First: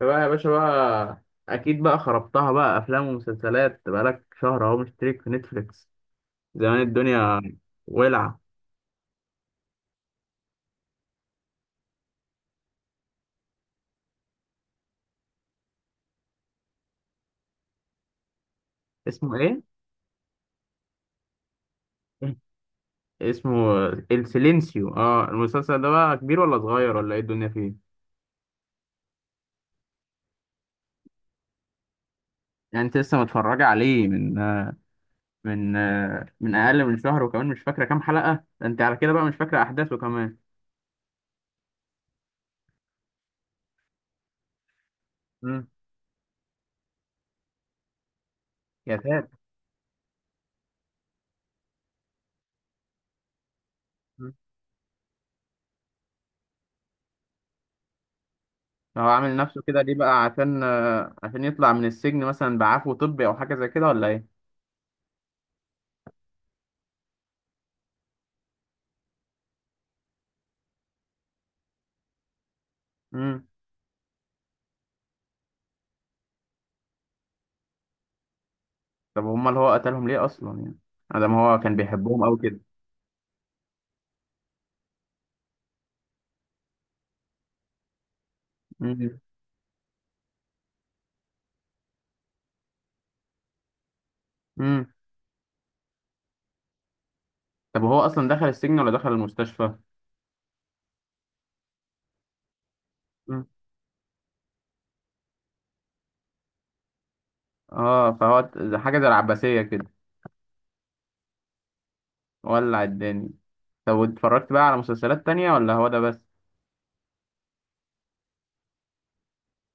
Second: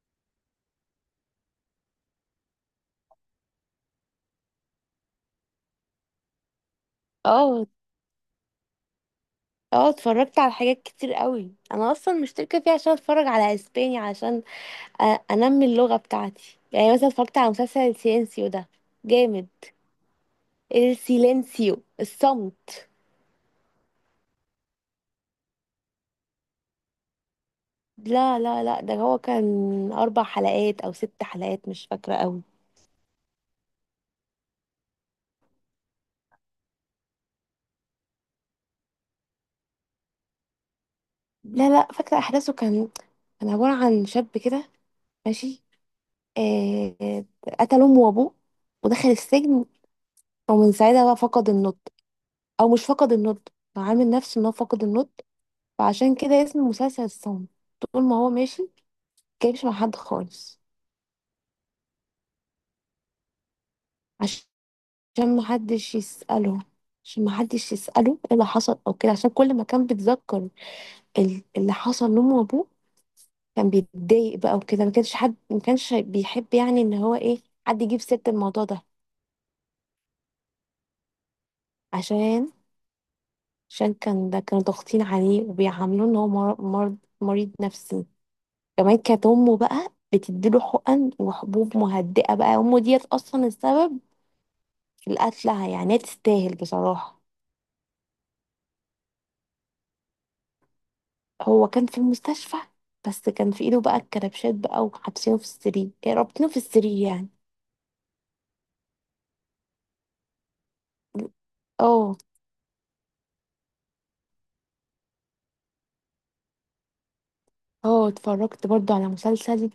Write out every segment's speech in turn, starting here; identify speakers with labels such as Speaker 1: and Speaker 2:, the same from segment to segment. Speaker 1: بقى يا باشا بقى. اكيد بقى خربتها بقى، افلام ومسلسلات بقالك شهر اهو مشترك في نتفليكس. زمان الدنيا
Speaker 2: اه،
Speaker 1: ولعه.
Speaker 2: اه، اتفرجت على حاجات كتير قوي، انا اصلا مشتركه فيه عشان اتفرج على اسباني عشان انمي اللغه بتاعتي. يعني مثلا اتفرجت على مسلسل السيلينسيو ده،
Speaker 1: اسمه
Speaker 2: جامد.
Speaker 1: ايه؟
Speaker 2: السيلينسيو الصمت.
Speaker 1: اسمه السيلينسيو. اه المسلسل ده بقى كبير ولا صغير ولا ايه الدنيا فيه؟
Speaker 2: لا لا لا، ده هو كان اربع حلقات او ست حلقات، مش فاكره قوي.
Speaker 1: يعني انت لسه متفرجه عليه من من من اقل من شهر وكمان مش فاكره كام حلقه؟ ده انت على كده بقى مش فاكره احداثه كمان.
Speaker 2: لا لا، فاكره احداثه، كان عباره عن شاب كده، ماشي.
Speaker 1: امم.
Speaker 2: آه آه، قتل امه وابوه،
Speaker 1: يا
Speaker 2: ودخل
Speaker 1: ساتر.
Speaker 2: السجن، ومن ساعتها بقى فقد النطق، او مش فقد النطق، هو عامل
Speaker 1: مم.
Speaker 2: نفسه ان هو فقد النطق. فعشان كده اسم المسلسل الصمت. طول ما هو ماشي
Speaker 1: هو عامل نفسه
Speaker 2: متجايبش مع
Speaker 1: كده ليه
Speaker 2: حد
Speaker 1: بقى؟
Speaker 2: خالص،
Speaker 1: عشان عشان يطلع من السجن مثلا بعفو طبي او حاجه زي كده، ولا
Speaker 2: عشان محدش يسأله عشان محدش يسأله ايه اللي حصل او كده، عشان كل ما كان بيتذكر اللي حصل لأمه وأبوه
Speaker 1: ايه؟
Speaker 2: كان بيتضايق بقى وكده. ما كانش حد ما كانش بيحب يعني ان هو ايه، حد يجيب سيرة الموضوع ده.
Speaker 1: طب هما اللي هو قتلهم ليه اصلا؟ يعني ادم هو كان بيحبهم قوي
Speaker 2: عشان
Speaker 1: كده.
Speaker 2: عشان كان ده، كانوا ضاغطين عليه وبيعاملوه ان هو مر- مرض مريض نفسي. كمان
Speaker 1: امم.
Speaker 2: كانت امه بقى بتديله حقن وحبوب مهدئة، بقى امه ديت اصلا السبب
Speaker 1: امم.
Speaker 2: لقتلها، يعني هي تستاهل بصراحة.
Speaker 1: طب هو اصلا دخل السجن ولا دخل المستشفى؟
Speaker 2: هو كان في المستشفى، بس
Speaker 1: مم.
Speaker 2: كان في ايده بقى الكربشات بقى وحابسينه في السرير، رابطينه في السرير يعني.
Speaker 1: اه فهو حاجه زي العباسيه كده،
Speaker 2: اه،
Speaker 1: ولع الدنيا. طب واتفرجت بقى على مسلسلات تانية ولا هو ده بس؟
Speaker 2: اه، اتفرجت برضو على مسلسل،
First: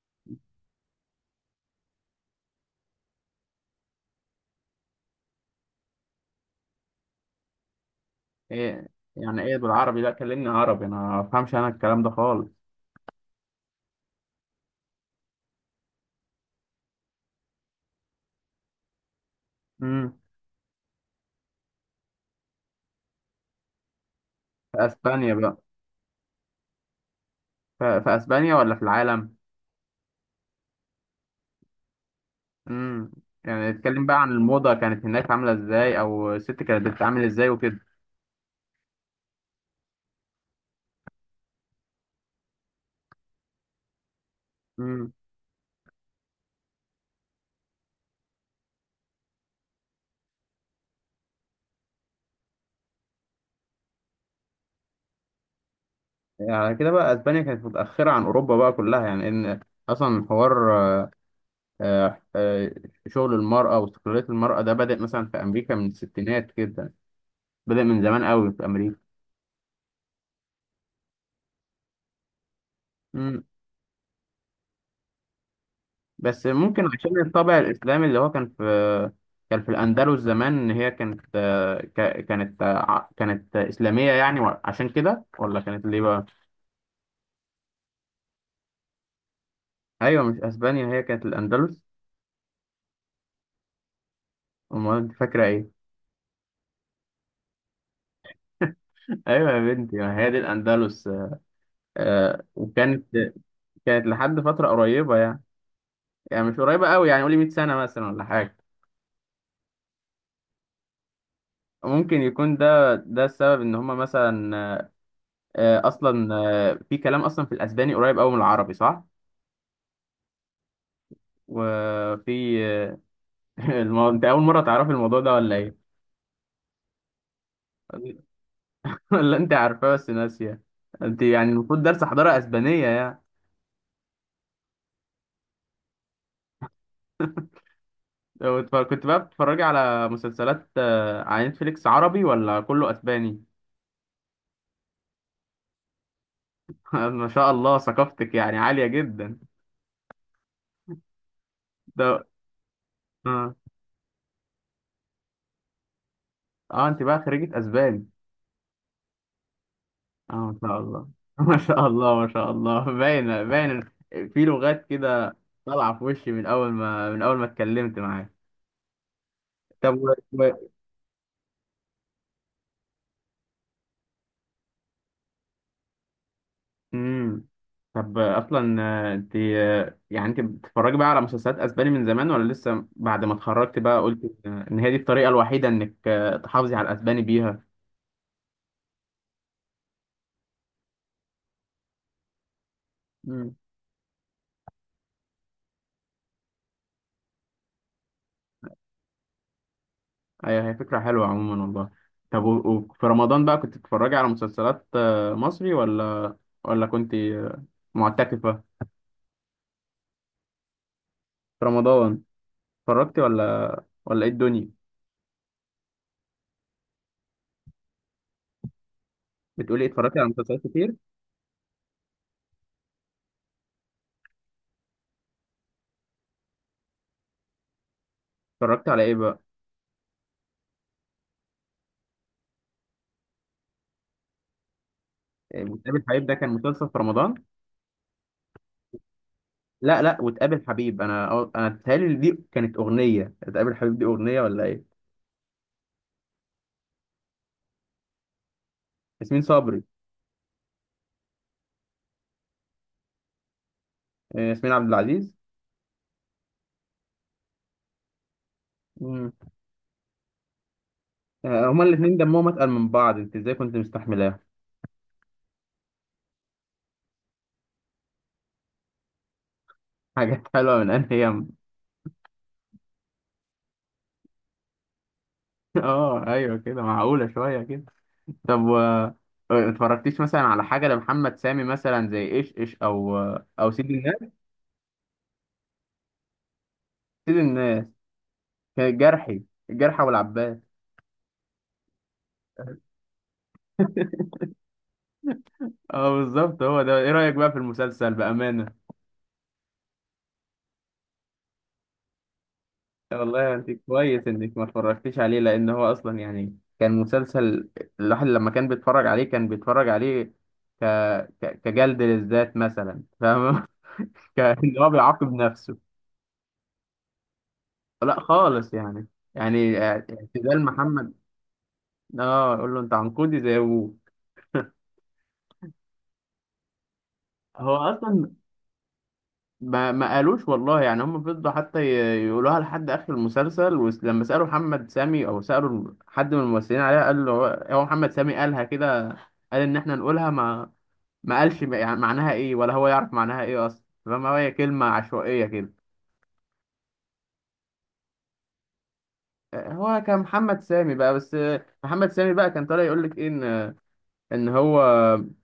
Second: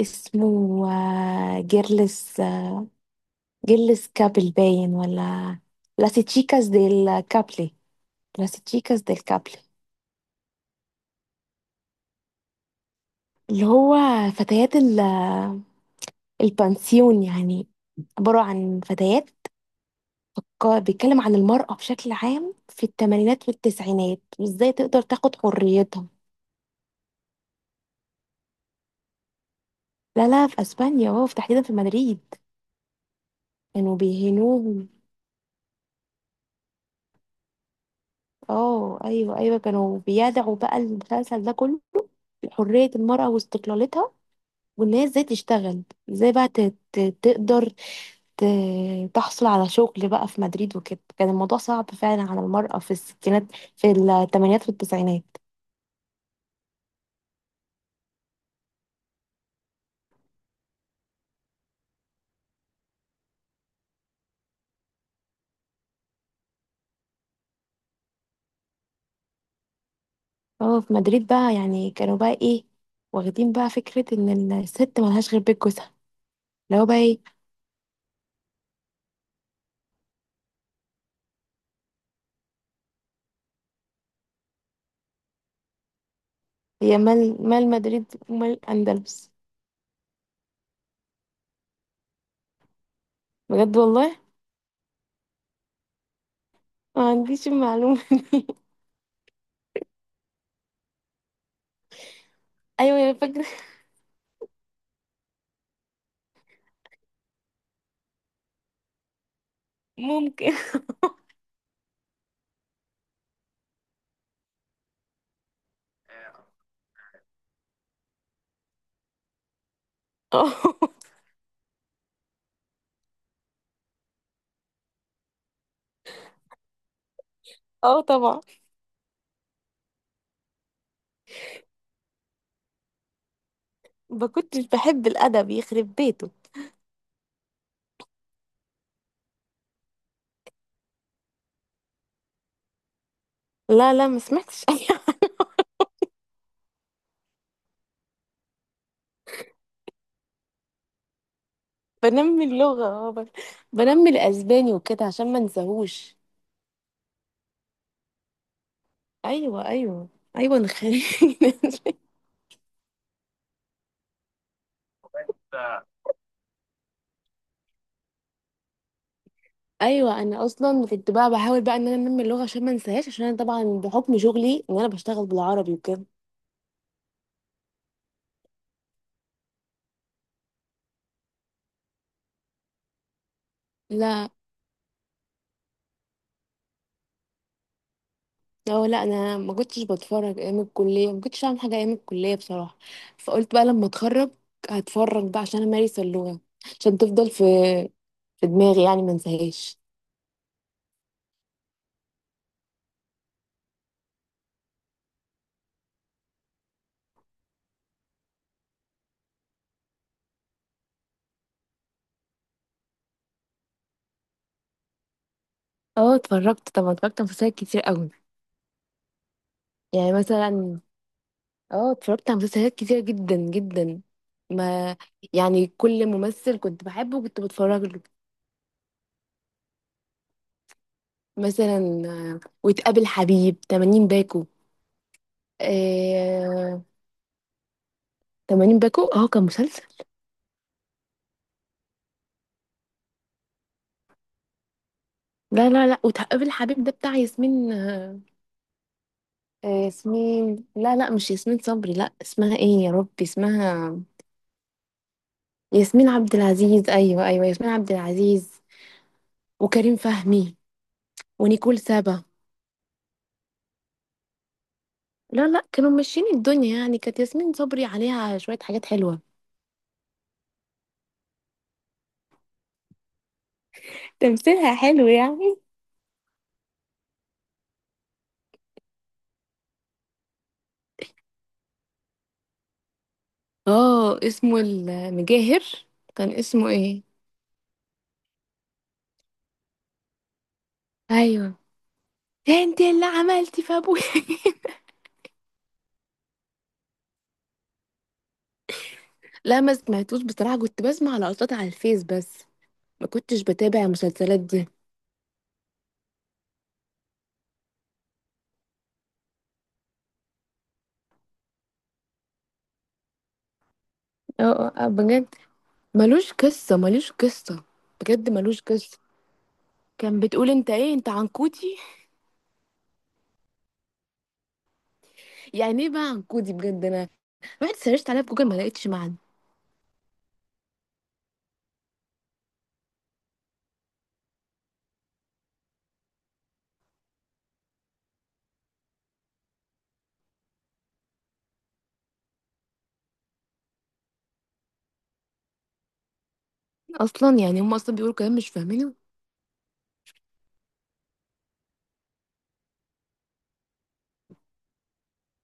Speaker 2: اسمه جيرلس، جيرلس كابل باين، ولا لاس تشيكاس ديل كابلي، لاس
Speaker 1: ايه
Speaker 2: تشيكاس ديل
Speaker 1: يعني ايه
Speaker 2: كابلي.
Speaker 1: بالعربي؟ لا كلمني عربي، انا ما افهمش انا الكلام ده خالص.
Speaker 2: اللي هو فتيات البانسيون يعني، عبارة عن فتيات.
Speaker 1: امم.
Speaker 2: بيتكلم عن المرأة بشكل عام في الثمانينات والتسعينات، وازاي
Speaker 1: في
Speaker 2: تقدر
Speaker 1: اسبانيا
Speaker 2: تاخد
Speaker 1: بقى؟
Speaker 2: حريتها.
Speaker 1: في اسبانيا ولا في العالم؟
Speaker 2: لا لا في اسبانيا، اه في تحديدا في مدريد.
Speaker 1: امم. يعني
Speaker 2: كانوا
Speaker 1: اتكلم بقى عن الموضة
Speaker 2: بيهنوهم.
Speaker 1: كانت هناك عاملة ازاي، او الست كانت بتتعامل ازاي وكده؟
Speaker 2: اه، ايوه، ايوه، كانوا بيدعوا بقى، المسلسل ده كله حرية المرأة واستقلالتها، وان هي ازاي تشتغل، ازاي بقى تقدر ت- تحصل على شغل بقى في مدريد وكده. كان الموضوع صعب فعلا على المرأة في الستينات، في الثمانينات والتسعينات.
Speaker 1: يعني على كده بقى اسبانيا كانت متاخره عن اوروبا بقى كلها، يعني ان اصلا حوار آه، آه، شغل المراه واستقلاليه المراه ده بدا مثلا في امريكا من الستينات كده، بدا من زمان قوي في امريكا.
Speaker 2: اه في مدريد بقى يعني، كانوا بقى ايه،
Speaker 1: مم.
Speaker 2: واخدين بقى فكرة ان الست ملهاش غير بيت جوزها،
Speaker 1: بس
Speaker 2: اللي
Speaker 1: ممكن
Speaker 2: هو بقى
Speaker 1: عشان
Speaker 2: ايه.
Speaker 1: الطابع الاسلامي اللي هو كان في، كان في الاندلس زمان، ان هي كانت كانت كانت اسلاميه يعني، عشان كده ولا كانت ليه بقى؟
Speaker 2: هي مال مدريد ومال الأندلس؟
Speaker 1: ايوه مش اسبانيا هي كانت الاندلس.
Speaker 2: بجد والله،
Speaker 1: امال انت فاكره ايه؟
Speaker 2: ما عنديش المعلومة.
Speaker 1: ايوه يا بنتي، ما هي دي الاندلس.
Speaker 2: ايوه
Speaker 1: وكانت
Speaker 2: يا فاكرة.
Speaker 1: كانت لحد فترة قريبة يعني، يعني مش قريبة قوي، يعني قولي 100 سنة مثلا ولا حاجة.
Speaker 2: ممكن.
Speaker 1: ممكن يكون ده ده السبب ان هما مثلا اصلا في كلام اصلا في الاسباني قريب قوي من العربي، صح؟
Speaker 2: اه،
Speaker 1: وفي انت اول مرة تعرفي الموضوع ده ولا ايه؟
Speaker 2: اه، طبعا.
Speaker 1: ولا انت عارفاه بس ناسية؟ انت يعني المفروض درس حضارة اسبانية يعني.
Speaker 2: ما كنتش بحب الأدب يخرب بيته.
Speaker 1: كنت بقى بتتفرجي على مسلسلات على نتفليكس عربي ولا كله اسباني؟
Speaker 2: لا لا، ما سمعتش. أيوة.
Speaker 1: ما شاء الله، ثقافتك يعني عالية جدا ده.
Speaker 2: بنمي اللغة، اه،
Speaker 1: آه.
Speaker 2: بنمي الأسباني وكده عشان ما انساهوش.
Speaker 1: اه انت بقى خريجة اسباني؟
Speaker 2: ايوه، ايوه،
Speaker 1: اه
Speaker 2: ايوه،
Speaker 1: ما شاء
Speaker 2: نخلي.
Speaker 1: الله ما شاء الله، ما شاء الله، باين باين في لغات كده طالعة في وشي من اول ما من اول ما اتكلمت معاك. طب
Speaker 2: ايوه انا اصلا كنت بقى بحاول بقى ان انا انمي اللغه عشان ما انساهاش، عشان انا طبعا بحكم شغلي ان انا بشتغل بالعربي وكده.
Speaker 1: مم. طب اصلا انت يعني انت بتتفرجي بقى على مسلسلات اسباني من زمان، ولا لسه بعد ما اتخرجت بقى قلت
Speaker 2: لا
Speaker 1: ان إن هي دي الطريقة الوحيدة انك تحافظي على الاسباني بيها؟
Speaker 2: لا، انا ما كنتش بتفرج ايام الكليه، ما كنتش اعمل حاجه ايام الكليه بصراحه. فقلت بقى لما اتخرج هتفرج بقى عشان امارس اللغه، عشان تفضل في دماغي يعني ما انساهاش.
Speaker 1: ايوه هي فكرة حلوة عموما والله. طب و- وفي رمضان بقى كنت بتتفرجي على مسلسلات مصري، ولا ولا كنت معتكفة في رمضان؟ اتفرجتي ولا ولا ايه الدنيا؟
Speaker 2: اه اتفرجت طبعا، اتفرجت على مسلسلات كتير قوي.
Speaker 1: بتقولي إيه،
Speaker 2: يعني
Speaker 1: اتفرجتي على مسلسلات
Speaker 2: مثلا،
Speaker 1: كتير؟
Speaker 2: اه اتفرجت على مسلسلات كتير جدا جدا. ما يعني كل ممثل كنت بحبه كنت بتفرج له.
Speaker 1: اتفرجتي على ايه بقى؟
Speaker 2: مثلا وتقابل حبيب 80 باكو،
Speaker 1: إيه، وتقابل حبيب ده كان
Speaker 2: آه...
Speaker 1: مسلسل في رمضان؟
Speaker 2: 80 باكو اه كان مسلسل.
Speaker 1: لا لا وتقابل حبيب، انا انا بتهيألي دي كانت اغنية، تقابل حبيب دي اغنية ولا ايه؟
Speaker 2: لا لا لا، وتقابل حبيب ده بتاع ياسمين،
Speaker 1: ياسمين صبري؟
Speaker 2: ياسمين، لا لا مش ياسمين صبري، لا اسمها ايه يا ربي، اسمها
Speaker 1: ياسمين عبد العزيز.
Speaker 2: ياسمين عبد العزيز، ايوه، ايوه، ياسمين عبد العزيز.
Speaker 1: مم.
Speaker 2: وكريم فهمي
Speaker 1: آه،
Speaker 2: ونيكول
Speaker 1: هما الاثنين
Speaker 2: سابا.
Speaker 1: دمهم اتقل من بعض، انت ازاي كنت مستحملاها؟
Speaker 2: لا لا كانوا ماشيين الدنيا يعني، كانت ياسمين صبري عليها شوية حاجات حلوة،
Speaker 1: حاجات حلوة من انهي؟
Speaker 2: تمثيلها حلو يعني.
Speaker 1: اه ايوه كده معقولة شوية كده. طب و ما اتفرجتيش مثلا على حاجة لمحمد سامي مثلا، زي ايش ايش او او سيد الناس؟
Speaker 2: اه اسمه المجاهر، كان اسمه ايه؟
Speaker 1: سيد الناس كان الجرحي، الجرحى والعباس.
Speaker 2: ايوه ده انت اللي عملتي في ابويا.
Speaker 1: اه بالظبط هو ده. ايه رأيك بقى في المسلسل بأمانة؟
Speaker 2: لا ما سمعتوش بصراحة، كنت بسمع لقطات على الفيس بس، ما كنتش
Speaker 1: والله انت
Speaker 2: بتابع
Speaker 1: كويس
Speaker 2: المسلسلات
Speaker 1: انك ما
Speaker 2: دي.
Speaker 1: اتفرجتيش عليه، لان هو اصلا يعني كان مسلسل الواحد لما كان بيتفرج عليه كان بيتفرج عليه ك... كجلد للذات مثلا، فاهم؟
Speaker 2: اه،
Speaker 1: ان
Speaker 2: اه،
Speaker 1: هو بيعاقب
Speaker 2: بجد،
Speaker 1: نفسه.
Speaker 2: ملوش قصة، ملوش قصة،
Speaker 1: لا
Speaker 2: بجد ملوش
Speaker 1: خالص
Speaker 2: قصة.
Speaker 1: يعني، يعني
Speaker 2: كان بتقول
Speaker 1: اعتزال
Speaker 2: انت ايه، انت
Speaker 1: محمد.
Speaker 2: عنكودي؟
Speaker 1: اه يقول له انت عنقودي زي ابوك.
Speaker 2: يعني ايه بقى عنكودي؟ بجد انا
Speaker 1: هو
Speaker 2: رحت سرشت عليها في
Speaker 1: اصلا
Speaker 2: جوجل ما لقيتش معنى.
Speaker 1: ما قالوش والله، يعني هم فضلوا حتى يقولوها لحد اخر المسلسل، ولما سالوا محمد سامي او سالوا حد من الممثلين عليها قال له هو، هو محمد سامي قالها كده، قال ان احنا نقولها ما ما قالش يعني معناها ايه، ولا هو يعرف معناها ايه اصلا، فما هي كلمه عشوائيه كده.
Speaker 2: اصلا يعني هم اصلا بيقولوا كلام مش فاهمينه.
Speaker 1: آه، هو كان محمد سامي بقى بس، آه، محمد سامي بقى كان طالع يقول لك ايه ان هو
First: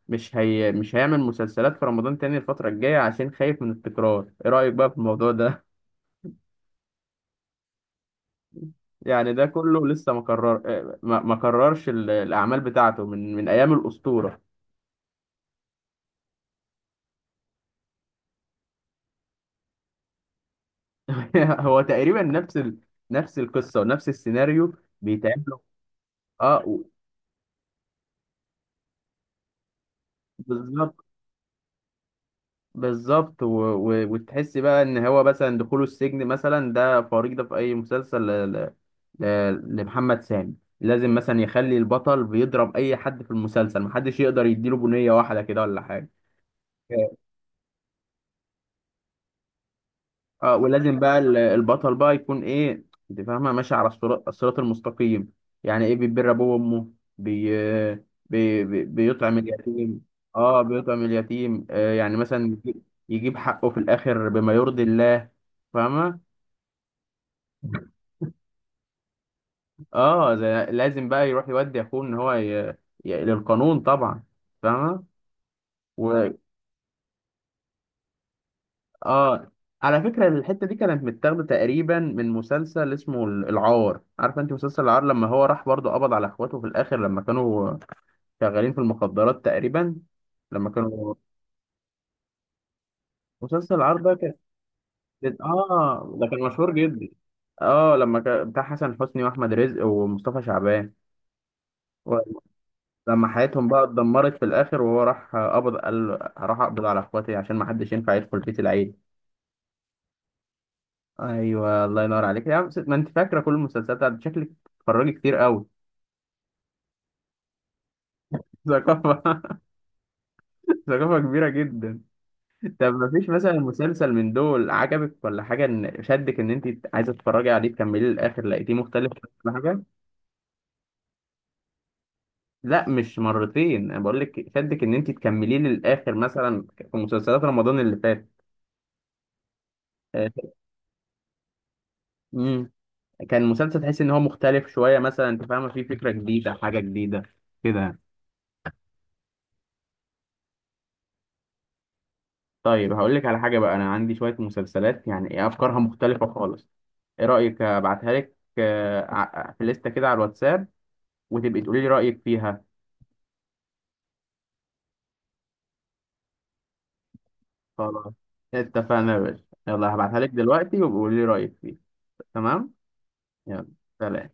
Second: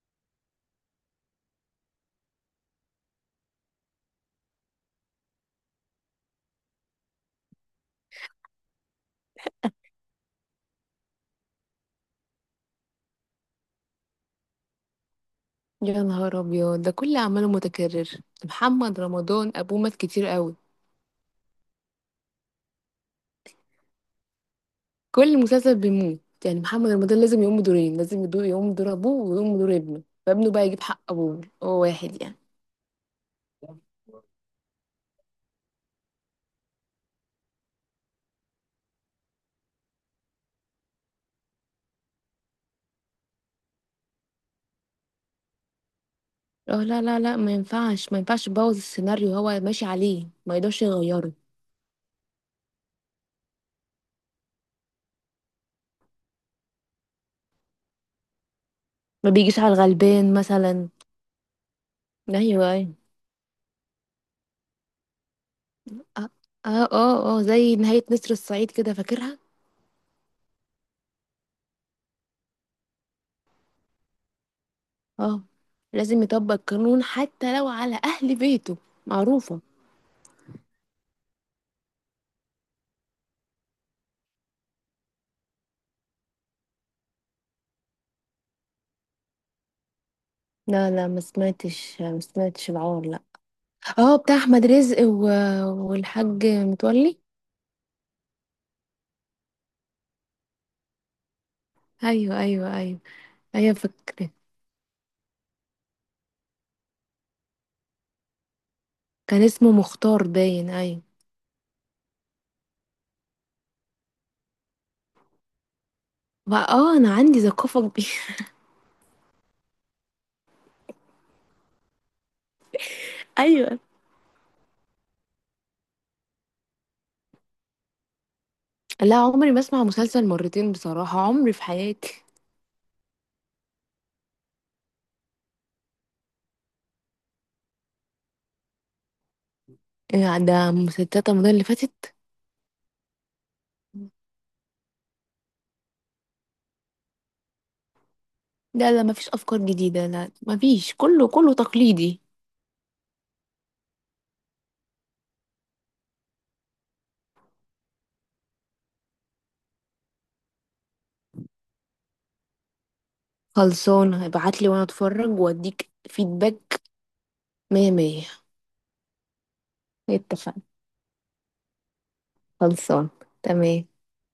Speaker 1: مش هي مش هيعمل مسلسلات في رمضان تاني الفترة الجاية عشان خايف من التكرار. ايه رأيك بقى في الموضوع ده؟ يعني ده كله لسه ما قرر ما قررش الاعمال بتاعته من ايام الأسطورة.
Speaker 2: يا نهار ابيض، ده كل اعماله متكرر، محمد رمضان ابوه مات كتير قوي،
Speaker 1: هو تقريبا نفس نفس القصة ونفس السيناريو
Speaker 2: كل
Speaker 1: بيتعمل
Speaker 2: مسلسل بيموت. يعني
Speaker 1: اه
Speaker 2: محمد رمضان لازم يقوم بدورين، لازم يقوم بدور ابوه ويقوم بدور ابنه، فابنه بقى يجيب حق
Speaker 1: بالظبط،
Speaker 2: ابوه، هو واحد يعني.
Speaker 1: بالظبط وتحس بقى ان هو مثلا دخوله السجن مثلا ده فريضة في اي مسلسل لمحمد سامي. لازم مثلا يخلي البطل بيضرب اي حد في المسلسل، محدش يقدر يديله بنية واحدة كده ولا حاجة.
Speaker 2: اه لا لا لا، ما ينفعش، ما ينفعش يبوظ السيناريو، هو ماشي عليه ما
Speaker 1: اه
Speaker 2: يقدرش
Speaker 1: ولازم بقى
Speaker 2: يغيره.
Speaker 1: البطل بقى يكون ايه، انت فاهمه، ماشي على الصراط المستقيم، يعني ايه بيبر ابوه وامه، بي...
Speaker 2: ما
Speaker 1: بيطعم
Speaker 2: بيجيش على
Speaker 1: اليتيم.
Speaker 2: الغلبان
Speaker 1: اه
Speaker 2: مثلا.
Speaker 1: بيطعم اليتيم، آه يعني مثلا
Speaker 2: ايوه، ايوه.
Speaker 1: يجيب حقه في الاخر بما يرضي الله، فاهمه؟
Speaker 2: اه، اه، اه، زي نهاية نسر الصعيد كده، فاكرها.
Speaker 1: لازم بقى يروح يودي اخوه ان هو للقانون طبعا، فاهمه؟
Speaker 2: اه لازم
Speaker 1: و...
Speaker 2: يطبق القانون حتى لو على اهل بيته،
Speaker 1: اه
Speaker 2: معروفة.
Speaker 1: على فكرة الحتة دي كانت متاخدة تقريبا من مسلسل اسمه العار، عارفة انت مسلسل العار لما هو راح برضه قبض على اخواته في الاخر لما كانوا شغالين في المخدرات تقريبا، لما
Speaker 2: لا لا
Speaker 1: كانوا،
Speaker 2: ما سمعتش، ما سمعتش العار لا.
Speaker 1: مسلسل العار ده
Speaker 2: اه
Speaker 1: كان،
Speaker 2: بتاع احمد رزق
Speaker 1: اه ده كان
Speaker 2: والحاج
Speaker 1: مشهور جدا،
Speaker 2: متولي.
Speaker 1: اه لما كان بتاع حسن حسني واحمد رزق ومصطفى شعبان،
Speaker 2: ايوه، ايوه، ايوه،
Speaker 1: ولما حياتهم
Speaker 2: ايوه،
Speaker 1: بقى
Speaker 2: فكرة،
Speaker 1: اتدمرت في الاخر وهو راح قبض قال راح اقبض على اخواتي عشان ما حدش ينفع يدخل بيت العيل.
Speaker 2: كان اسمه مختار باين، ايوه.
Speaker 1: ايوه الله ينور عليك يا عم، ما انت فاكره كل المسلسلات شكلك بتتفرجي كتير قوي.
Speaker 2: بقى اه انا عندي ثقافة كبيرة.
Speaker 1: ثقافه، ثقافه كبيره جدا. طب ما فيش مثلا
Speaker 2: ايوه.
Speaker 1: مسلسل من دول عجبك ولا حاجه ان شدك ان انت عايزه تتفرجي عليه تكمليه للاخر لقيتيه مختلف
Speaker 2: لا عمري
Speaker 1: ولا
Speaker 2: ما
Speaker 1: حاجه؟
Speaker 2: اسمع مسلسل مرتين بصراحة، عمري في حياتي.
Speaker 1: لا مش مرتين، انا بقول لك شدك ان انت تكمليه للاخر، مثلا في مسلسلات رمضان اللي فات. آه،
Speaker 2: إيه؟ ده مسلسلات رمضان اللي فاتت.
Speaker 1: امم. كان مسلسل تحس ان هو مختلف شويه مثلا، انت فاهمه، فيه فكره جديده، حاجه جديده كده؟
Speaker 2: لا لا مفيش افكار جديدة، لا مفيش، كله تقليدي.
Speaker 1: طيب هقول لك على حاجة بقى، أنا عندي شوية مسلسلات يعني إيه أفكارها مختلفة خالص. إيه رأيك أبعتها لك في لستة كده على الواتساب، وتبقي تقولي لي رأيك فيها؟
Speaker 2: خلصان، ابعتلي وانا اتفرج واديك فيدباك، مية
Speaker 1: خلاص
Speaker 2: مية.
Speaker 1: اتفقنا يا باشا، يلا هبعتها لك
Speaker 2: اتفقنا.
Speaker 1: دلوقتي وبقولي لي رأيك فيها. تمام.
Speaker 2: خلصان.
Speaker 1: يلا
Speaker 2: تمام.
Speaker 1: سلام.